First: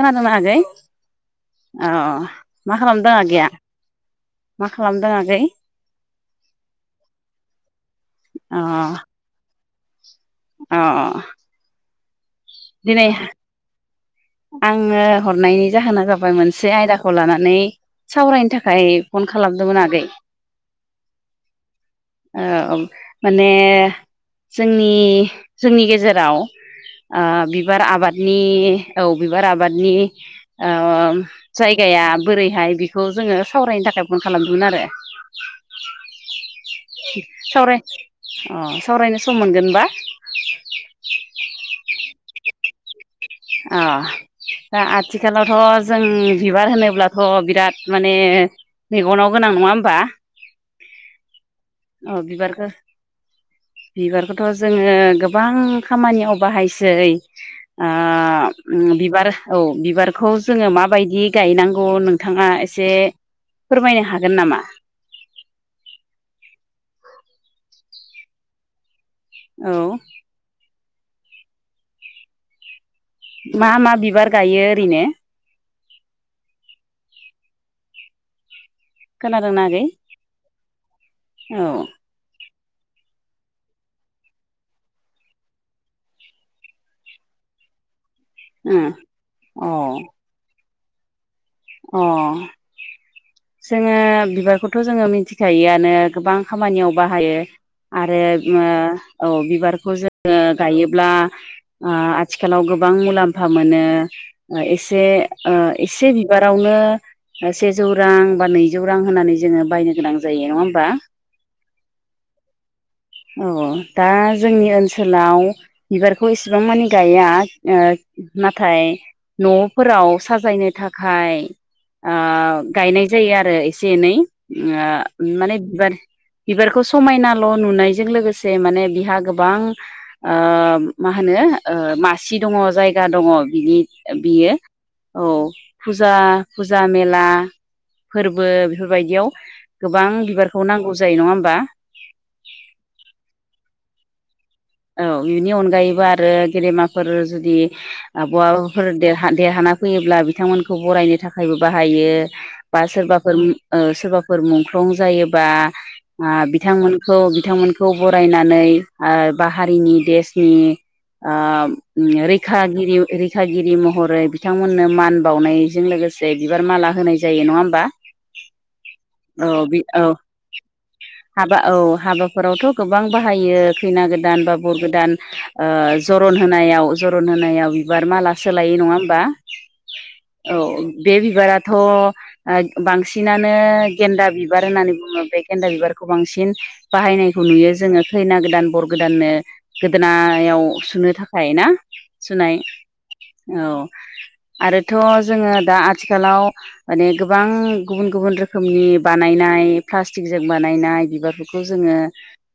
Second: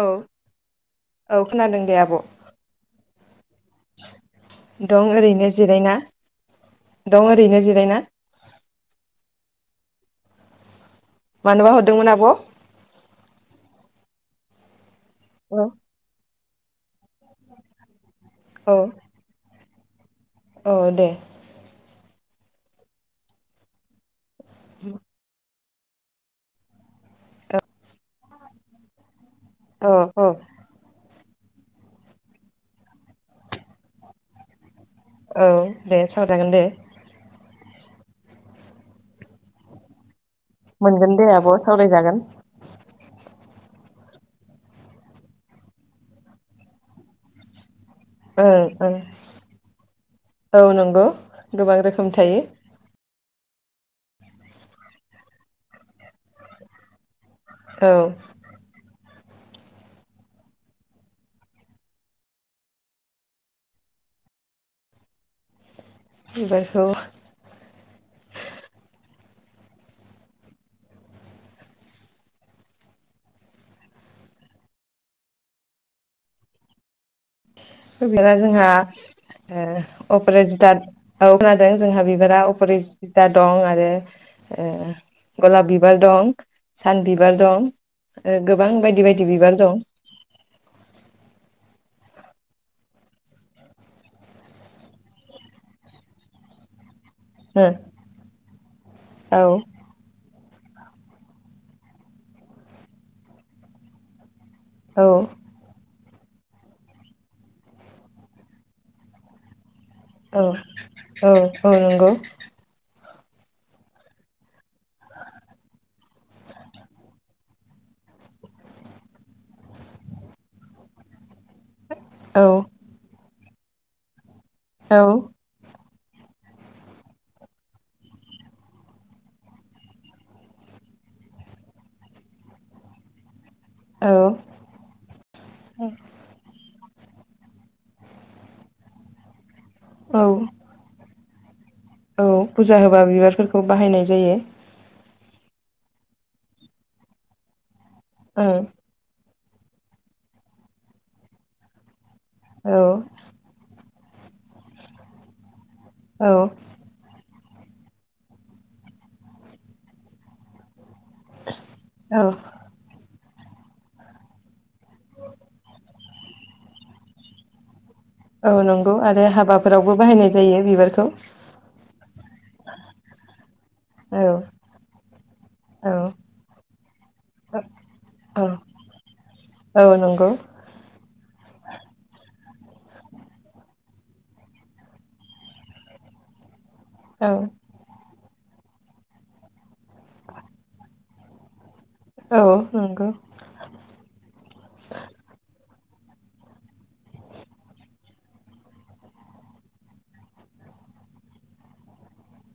औ आगै औ खोनादों अ दे आब' मा खालामदों आगैया मा दं खालामदों आगै ओरैनो जिरायना, दं ओरैनो जिरायना अ अ मानोबा हर दोंमोन आब? दिनै आङो हरनायनि जाहोना जाबाय मोन से आयदाखौ लानानै सावरायनो औ थाखाय फन खालामदोंमोन आ गै। औ दे ओ माने जोंनि जोंनि गेजेराव ओ बिबार आबादनि औ बिबार औ आबादनि औ ओ जायगाया बोरैहाय बेखौ जोङो सावरायनो थाखाय फन खालामदोंमोन आरो। औ दे सावरायजागोन दे सावराय अ, सावरायनो सम मोनगोनबा? मोनगोन दे आब' सावरायजागोन अ। दा आथिखालावथ जों बिबार होनोब्लाथ बिराद माने ओं ओं मेगनाव गोनां नङा होमबा? गौ। गोबां रोखोम औ थायो। बिबारखौ बिबारखौथ जोङो गोबां खामानियाव बाहायसै। आ औ उम बिबार औ बिबारखौ जोङो माबायदि गायनांगौ नोंथाङा एसे फोरमायनो हागोन नामा? बिबारखौ औ। मा मा बिबार गायो ओरैनो? बिफाया जोंहा खोनादोंना आगै ओ अपरजिताथ औ खोनादों। जोंहा बिबारा अफ फरिस फिदा दं, आरो ओ गलाब बिबार दं, सान बिबार दं, ओ गोबां बायदि बायदि बिबार औ दं। अ, जोङो बिबारखौथ' जोङो मिथिखायोआनो गोबां खामानियाव बाहायो। ओ आरो ओ औ बिबारखौ जो ङो गायोब्ला ओ आथिखालाव गोबां मुलाम्फा मोनो ओ एसे औ ओ ए [unintelligible] बिबारावनो सेजौ रां, बा नैजौ रां होनानै जोङो बायनो गोनां औ जायो नङा होमबा औ औ नंगौ। औ दा जोंनि ओनसोलाव बिबारखौ एसेबां मानि गाया ओ नाथाय न'फोराव साजायनो था हाय ओ औ गायनाय जायो आर ओ एसे नै। ओङा औ माने बिबार बिबारखौ समायनाल' नुनायजों लोगोसे माने बिहा गोबां ओ मा होनो ओ मासि दङ जायगा दङ। बिनि औ ओ बियो औ। फुजा फुजा मेला फोर्बो बेफोरबायदियाव गोबां औ बिबारखौ नांगौ जायो नङा होम बा औ फुजा होबा बिबारफोरखौ बाहायनाय जायो। औ बेनि अनगायैबो आरो गेलेमाफोर जुदि आब'आबो ओं फोरोंदे हा देरहाना फैयोब्ला बिथांमोनखौ बरायनो थाखायबो बाहायो। औ बा सोरबाफोर उम ओ सोरबाफोर मुंख्लं जायोबा औ आ बिथांमोनखौ बि बिथांमोनखौ बरायनानै ओ बा हारिनि देसनि आम उम औ रैखाागिरि रै थागिरि महरै बिथांमोननो मान बावनायजों लोगोसे बिबार माला होनाय जायो नङा होमबा? औ नंगौ आरो औ बि हाबाफोरावबो औ बाहायनाय जायो बिबारखौ हाबा औ हाबाफोरावथ' गोबां बाहायो खैना गो औ दानबा बरगोदान औ ओ जरन होनायाव जरन होनायाव बिबार माला औ सोलायो नङा होमबा? औ नंगौ औ, बे बिबाराथ' ओ बांसिनानो गेन्दा बिबार होननानै बुङो बे गेन्दा बिबारखौ बांसिन औ बाहायनायखौ नुयो जोङो। खैना गोदान बर गोदाननो गोदोनायाव सोनो थाखाय ना? औ सोनाय, नंगौ औ आरोथ' जोङो दा आ थिखालाव माने गोबां गुबुन गुबुन रोखोमनि बानायनाय प्लास्टिकजों बानायनाय बिबारफोरखौ जोङो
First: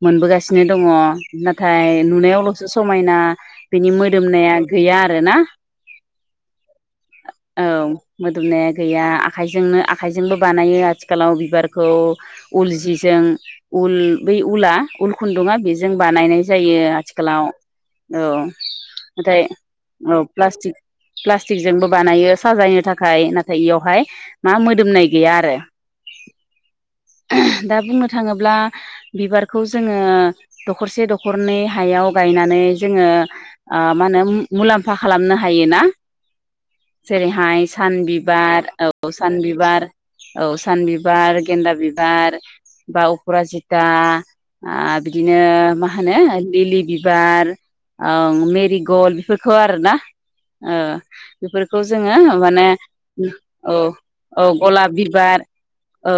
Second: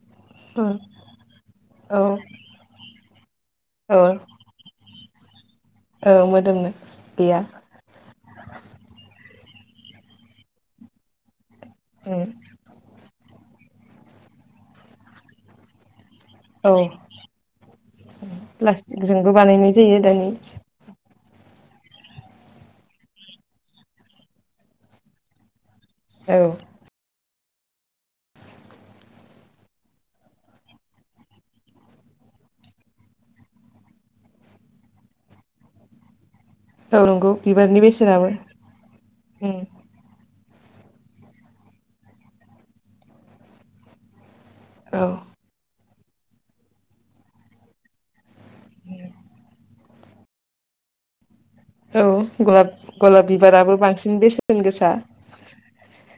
मोनबोगासिनो उम दङ। नाथाय औ नुनायावल'सो समायना बिनि औ मोदोमनाया गै [unintelligible] आरो ना औ मोदोमनो गैया औ मोदोमनाया गैआ। खाइजोंनो आखाइजोंबो बानायो आथिखालाव बिबार खौ उम उल जिजों उल बै उला उल खुन्दुङा बिजों बानायनाय औ जायो आथिखालाव औ प्लास्टिकजोंबो नाथाय बानायनाय जायो औ दानि प्लास्टिक प्लास्टिकजोंबो बानायो साजायनो थाखाय नाथाय इयावहाय मा मोदोमनाय गैया आरो। औ दा बुंनो थाङोब्ला बिबारखौ जोङो दखरसे दखरनै हायाव गायनानै जोङो ओ मा होनो मुलाम्फा खालामनो हायोना। औ नंगौ जेरैहाय बिबारनि सान बेसेनाबो बिबार औ सान उम बिबार। औ सान बिबार गेन्दा बिबार बा अफ्राजिता आ औ बि ओ मा होनो लिलि बिबार ओम मेरिगल्ड बेफोरखौ आरोना ओ बेफोरखौ औ जोङो माने गलाब गलाब बिबाराबो अ बांसिन औ बेसेन गोसा गलाब बिबार औ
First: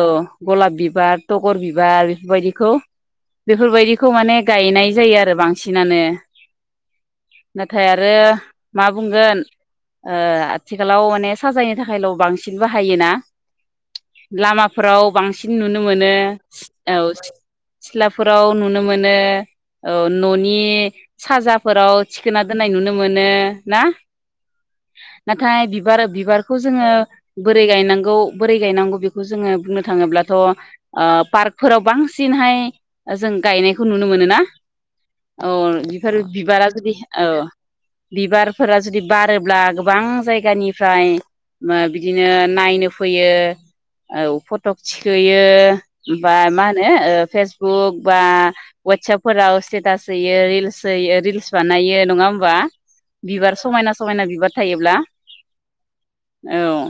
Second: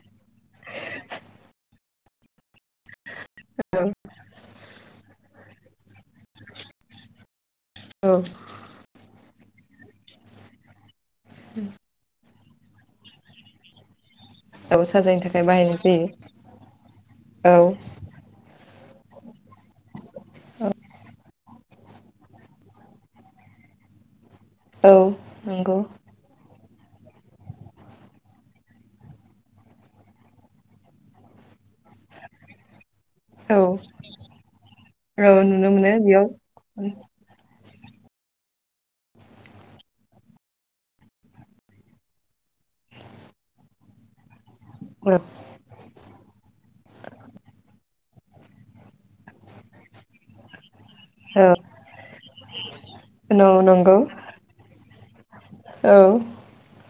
गलाब बिबार तगर बिब बार बेफोरबायदिखौ [inaudible] बेफोरबायदिखौ माने गायनाय जायो आरो बां सिनानो नाथाय औ आरो मा बुंगोन ओ आथिखालाव ने साजायनो थाखायल' बांस फिन बाहायोना? औ लामाफोराव साजायनो थाखाय बांसिन बाहायनाय नुनो जायो मोनो औ औ सिख्ला औ नुनो मोनो औ न'नि साजाफोराव थिखोना दोननाय नुनो मोनो ना? औ नाथाय नंगौ बिबार बिबार खौ जोङो बोरै गायनांगौ बोरै गायनांगौ बेखौ जोङो बुंनो थाङोब्लाथ' ओ पार्कफोराव बांसिनहाय जों औ गायनायखौ नुनो मोनोना औ नुनो मोनो बिफोर बेयाव बिबारा जुदि औ बिबारफोरा जुदि बारोब्ला गोबां जायगानिफ्राय ओ बिदिनो नायनो फैयो औ फथ टक औ थिखोयो बा मा होनो ओ फेस बा वाटसाबफोराव स्थेतास होयो रिल्स होयो रिल्स बानायो नङा होमबा औ बिबार समायना नंगौ समायना बिबार थायोब्ला औ औ।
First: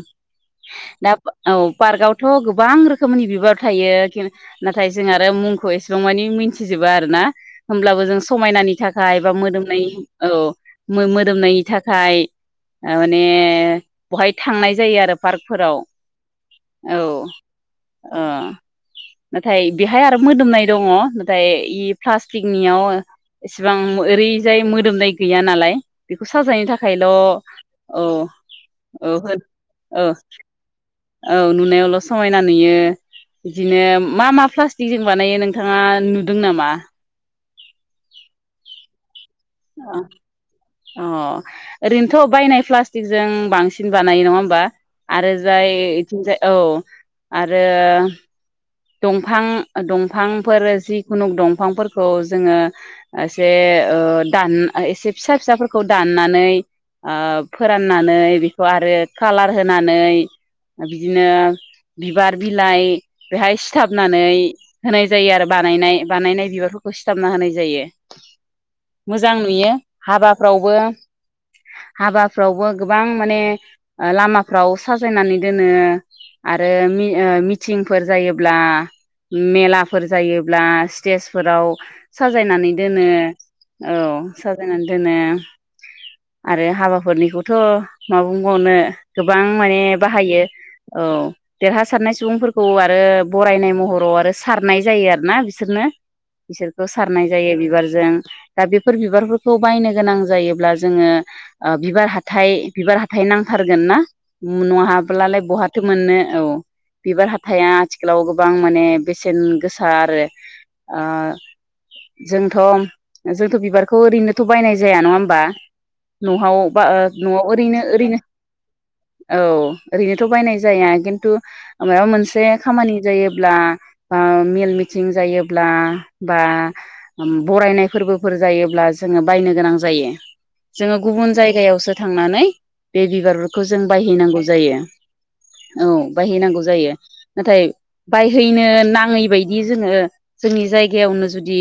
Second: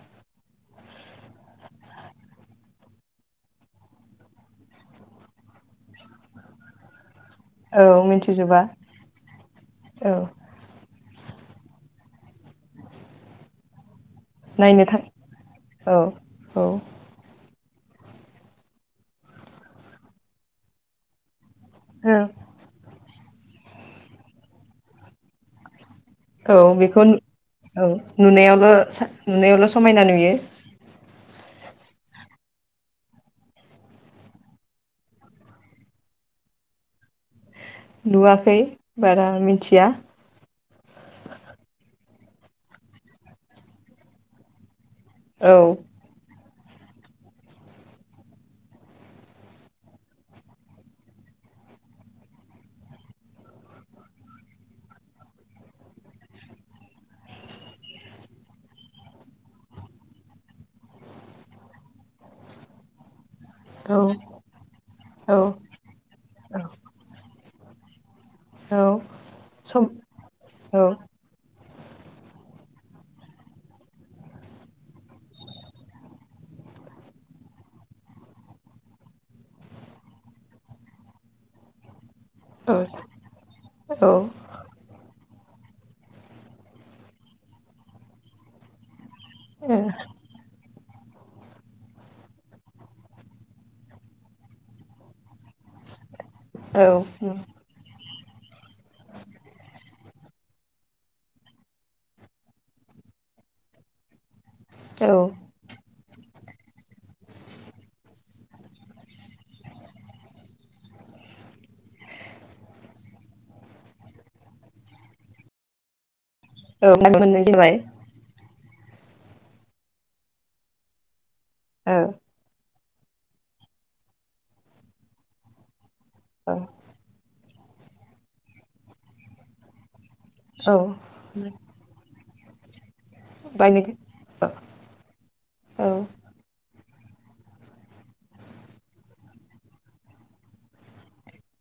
दा औ पार्कआवथ' गोबां रोखोमनि बिबार थायो खि नाथाय जों आरो मुं खौ एसेबां मानि मिथिजोबा आरो ना औ होमब्लाबो जों मिथिजोबा समायनानि थाखाय बा मोदोमनाय औ मो मोद मोदोमनायनि थाखाय माने बहाय थांनाय नायनो जायो थां आरो पार्कफोराव औ औ अ नाथाय बेहाय आरो मोदोमनाय दङ नाथाय इ प्लास्टिकनियाव एसेबां ओरैजाय मोदोमनाय गैया नालाय बेखौ औ साजायनो बेखौ थाखायल' नु औ औ नुनायावल' सा औ नुनायावल' औ समायना नुयो। औ नुनायावल' समायना नुयो बिदिनो मा मा प्लास टिजों बानायो नोंथाङा नुदों नामा नुवाखै बारा मिथिया अ ओरैनोथ' बायनाय प्लास्टिकजों बांसिन बानायो नङा होमबा औ आरोजाय इथिंजाय औ आरो दंफां दंफांफोर जिखुनु दंफांफोरखौ जोङो एसे ओ दान एसे फिसा फिसाफोरखौ दाननानै ओ फोराननानै बेखौ आरो कालार होनानै बिदिनो बिबार बिलाइ बेहाय औ सिथाबनानै होनाय जायो औ आरो बानायनाय बानायनाय बिबारफोरखौ सिथाबना होनाय जायो औ मोजां नुयो सम औ हाबाफ्रावबो हाबाफ्रावबो गोबां माने ओ लामाफ्राव साजायनानै दोनो आरो मि ओ मिथिं फोर जायोब्ला मेलाफोर जायोब्ला स्टेजफोराव साजायनानै दोनो औ साजायनानै दोनो आरो हाबाफोरनिखौथ' मा बुंबावनो गोबां माने बाहायो औ देरहासारनाय सुबुंफोर खौ आरो बरायनाय महराव आरो सारनाय जायो आरो ना बिसो सोरनो औ बिसोरखौ सारनाय जायो बिबारजों दा बेफोर बिबारफोरखौ बायनो गोनां जायोब्ला जोङो ओ बिबार हाथाइ बिबार हाथाइ नांथारगोन ना? औ न'हाब्लालाय बहाथो मोननो औ हाया आथिखालाव गोबां माने बेसेन गोसा आरो ओ जोंथ' जोंथ' बिबारखौ ओरैनोथ' बायनाय जाया नङा होमबा न'हाव बा औ ओ मोननाय न'आव जाबाय ओरैनो ओरैनो औ ओरैनोथ' बायनाय जाया किन्तु औ माबा मोनसे खामानि जायोब्ला बा मेल मिटिं जायोब्ला बा औ ओम बरायनाय फोरबोफोर जायोब्ला जोङो बायनो गोनां जायो। औ जोङो गुबुन जायगायावसो थां खांनानै बे बिबारफोरखौ जों बायनो बायहैनांगौ जायो औ औ बायहैनांगौ जायो। नाथाय बायहैनो नाङै बायदि जोङो जोंनि जायगायावनो जुदि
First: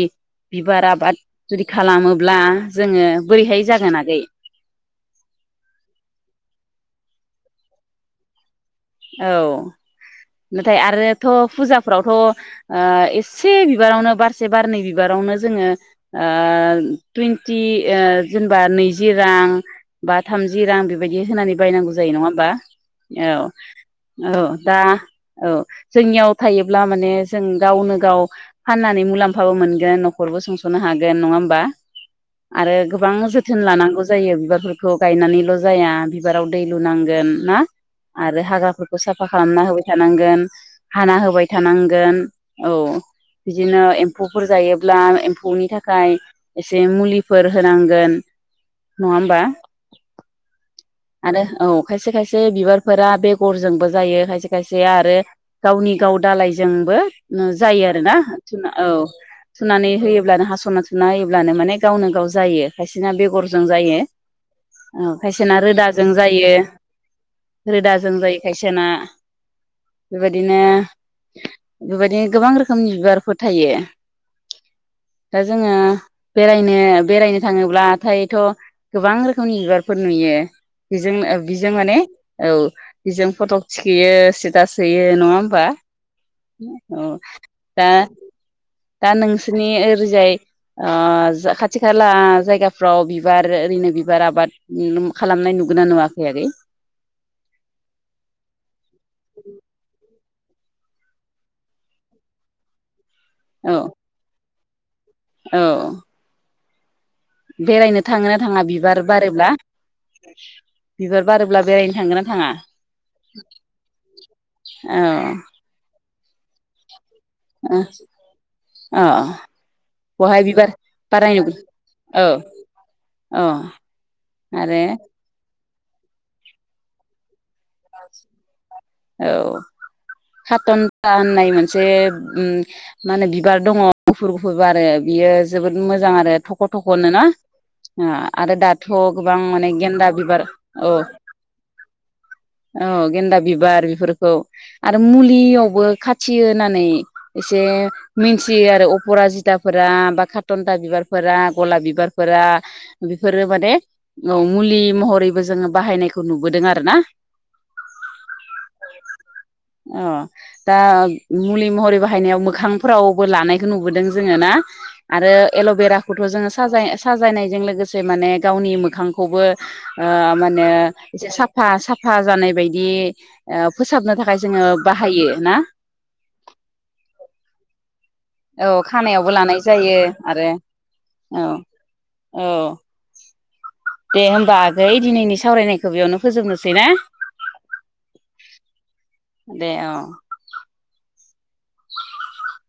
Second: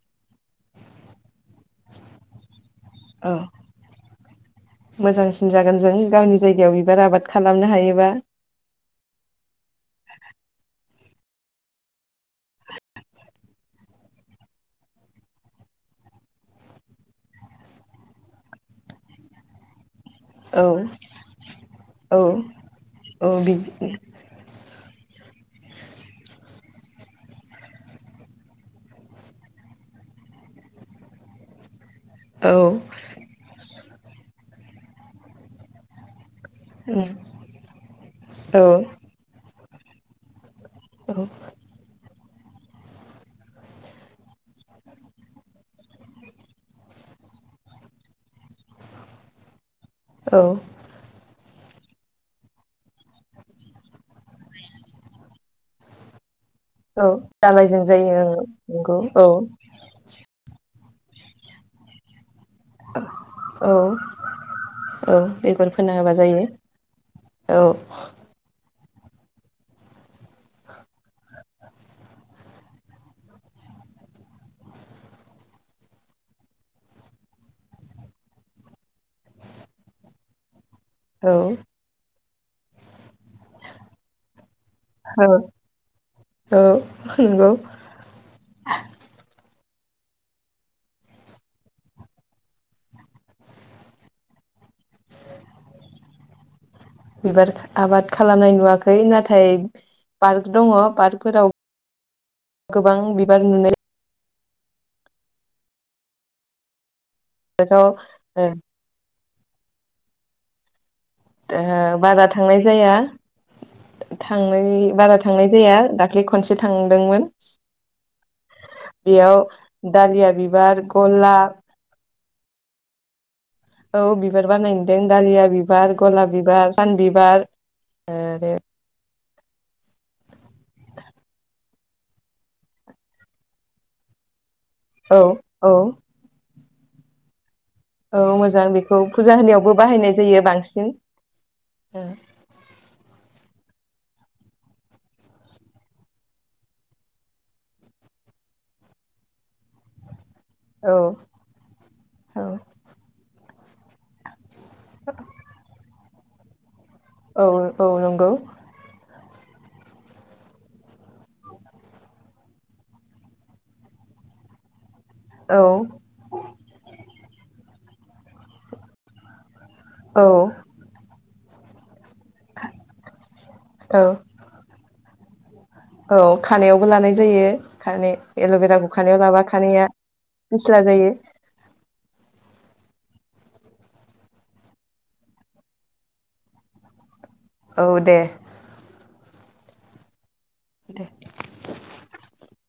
बिबार आबाद, जुदि खालामोब्ला जोङो औ बोरैहाय जागोन आगै? मोजांसिन जागोन जों गावनि जायगायाव बिबार आबाद खालामनो हायोबा, औ नाथाय आद आरोथ' फुजाफ्रावथ' ओ एसे बिबारावनो बारसे बारनै बिबारावनो जोङो ओ टुइन्टि जेनेबा नैजि रां, बा थामजि औ रां बेबायदि होनानै बायनांगौ जायो औ नङा होमबा औ औ दा औ जोंनियाव थायोब्ला माने जों गावनो गाव फाननानै मुलाम्फाबो मोनगोन न'खरबो सुंस'नो हागोन नङा होमबा, औ आरो गोबां जोथोन लानांगौ जायो बिबाब बिफोरखौ गायनानैल' जाया बिबाराव दै लुनांगोन ना आरो औ हाग्रा साफा खालामना होबाय थानांगोन, हाना होबाय थानांगोन औ बिदिनो एम्फौफोर जायोब्ला एम्फौनि थाखाय एसे मुलिफोर होनांगोन नङा होमबा, औ आरो औ खायसे खायसे बिबारफोरा बेगरजोंबो जायो खायसे खायसे आरो गावनि गाव दाालाय जोंबो औ जायो दालायजों आरोना ओं औ नंगौ थुनानै होयोब्लानो हास'ना नायोब्लानो माने गावनो गाव जायो खायसेना बेगरजों औ जायो ओ औ खायसेना बेगर रोदा फोना होबा जायो औ रोदाजों जायो खायसे सेना बेबायदिनो बेबायदिनो गोबां रोखोमनि बिबारफोर थायो दा जोङो बेरायनो बेरायनो थाङोब्लाथायथ' गोबां रोखोमनि बिबारफोर नुयो औ बेजोंनो बेजों माने औ बेजों फट' थिखैयो स्टेटास होयो औ नङा होमबा औ नंगौ दा दा नों [unintelligible] रिजाय ओ खाथि खाला जायगाफ्राव बिबार ओरैनो बिबार आबाद खालामनाय नुब नुगोना नुवाखै आगै? बिबार आबाद खालामनाय नुवाखै नाथाय पार्क दङ पार्कफोराव गोबां बि बिबार औ नुनाय औ बिबारखौ बेरायनो थाङो ना थाङा बिबार, बारोबा ओ बारा थांनाय जाया थांनाय बारा थांनाय जाया दा दाखलि खनसे थांदोंमोन। औ बेयाव दालिया बिबार गला ओ औ बिबार बारनाय नुदों दालिया बि बिबार गलाब बिबार सान बिबार आरो औ जे उम मा होनो बिबार दङ गुफुर फुर आरो औ बियो औ जोबोद मोजां आरो थ फट' हरनो ना? ओ औ आरो मोजां दाथ' बेखौ फुजा गोबां होनायावबो माने गेन्दा बाहायनाय जायो बिबार बांसिन औ औ गेन्दा बिब बेफोरखौ आरो मुलियावबो खाथियो होननानै एसे मिथियो आरो अपराजिताफोरा बा खा टन्था औ बिबारफोरा गलाब बिबारफोरा बेफोरो माने औ मुलि महरैबो जोङो बाहायनायखौ नुबोदों आरो ना। औ औ नंगौ। अ दा मुलि महरै बाहायनायाव मोखांफोरावबो लानायखौ नुबोदों जोङो ना। आरो औ एल'बेराखौथ' जोङो साजाय-साजायनायजों लोगोसे से माने गावनि मोखांखौबो ओ औ माने जिसां फा-साफा जानाय बायदि ओ औ‌ फोसाबनो थाखाय जोङो बाहायो ना औ खानायावबो लानाय जायो खानाय औ एल'बेराखौ खानायाव खानायावबो लाबा लानाय खानाया जायो आरो फिस्ला जायो। औ औ दे होमबा आगै दिनैनि सावरायनायखौ बेयावनो फोजोबनोसै ना? औ दे। दे औ। [unintelligible] [unintelligible]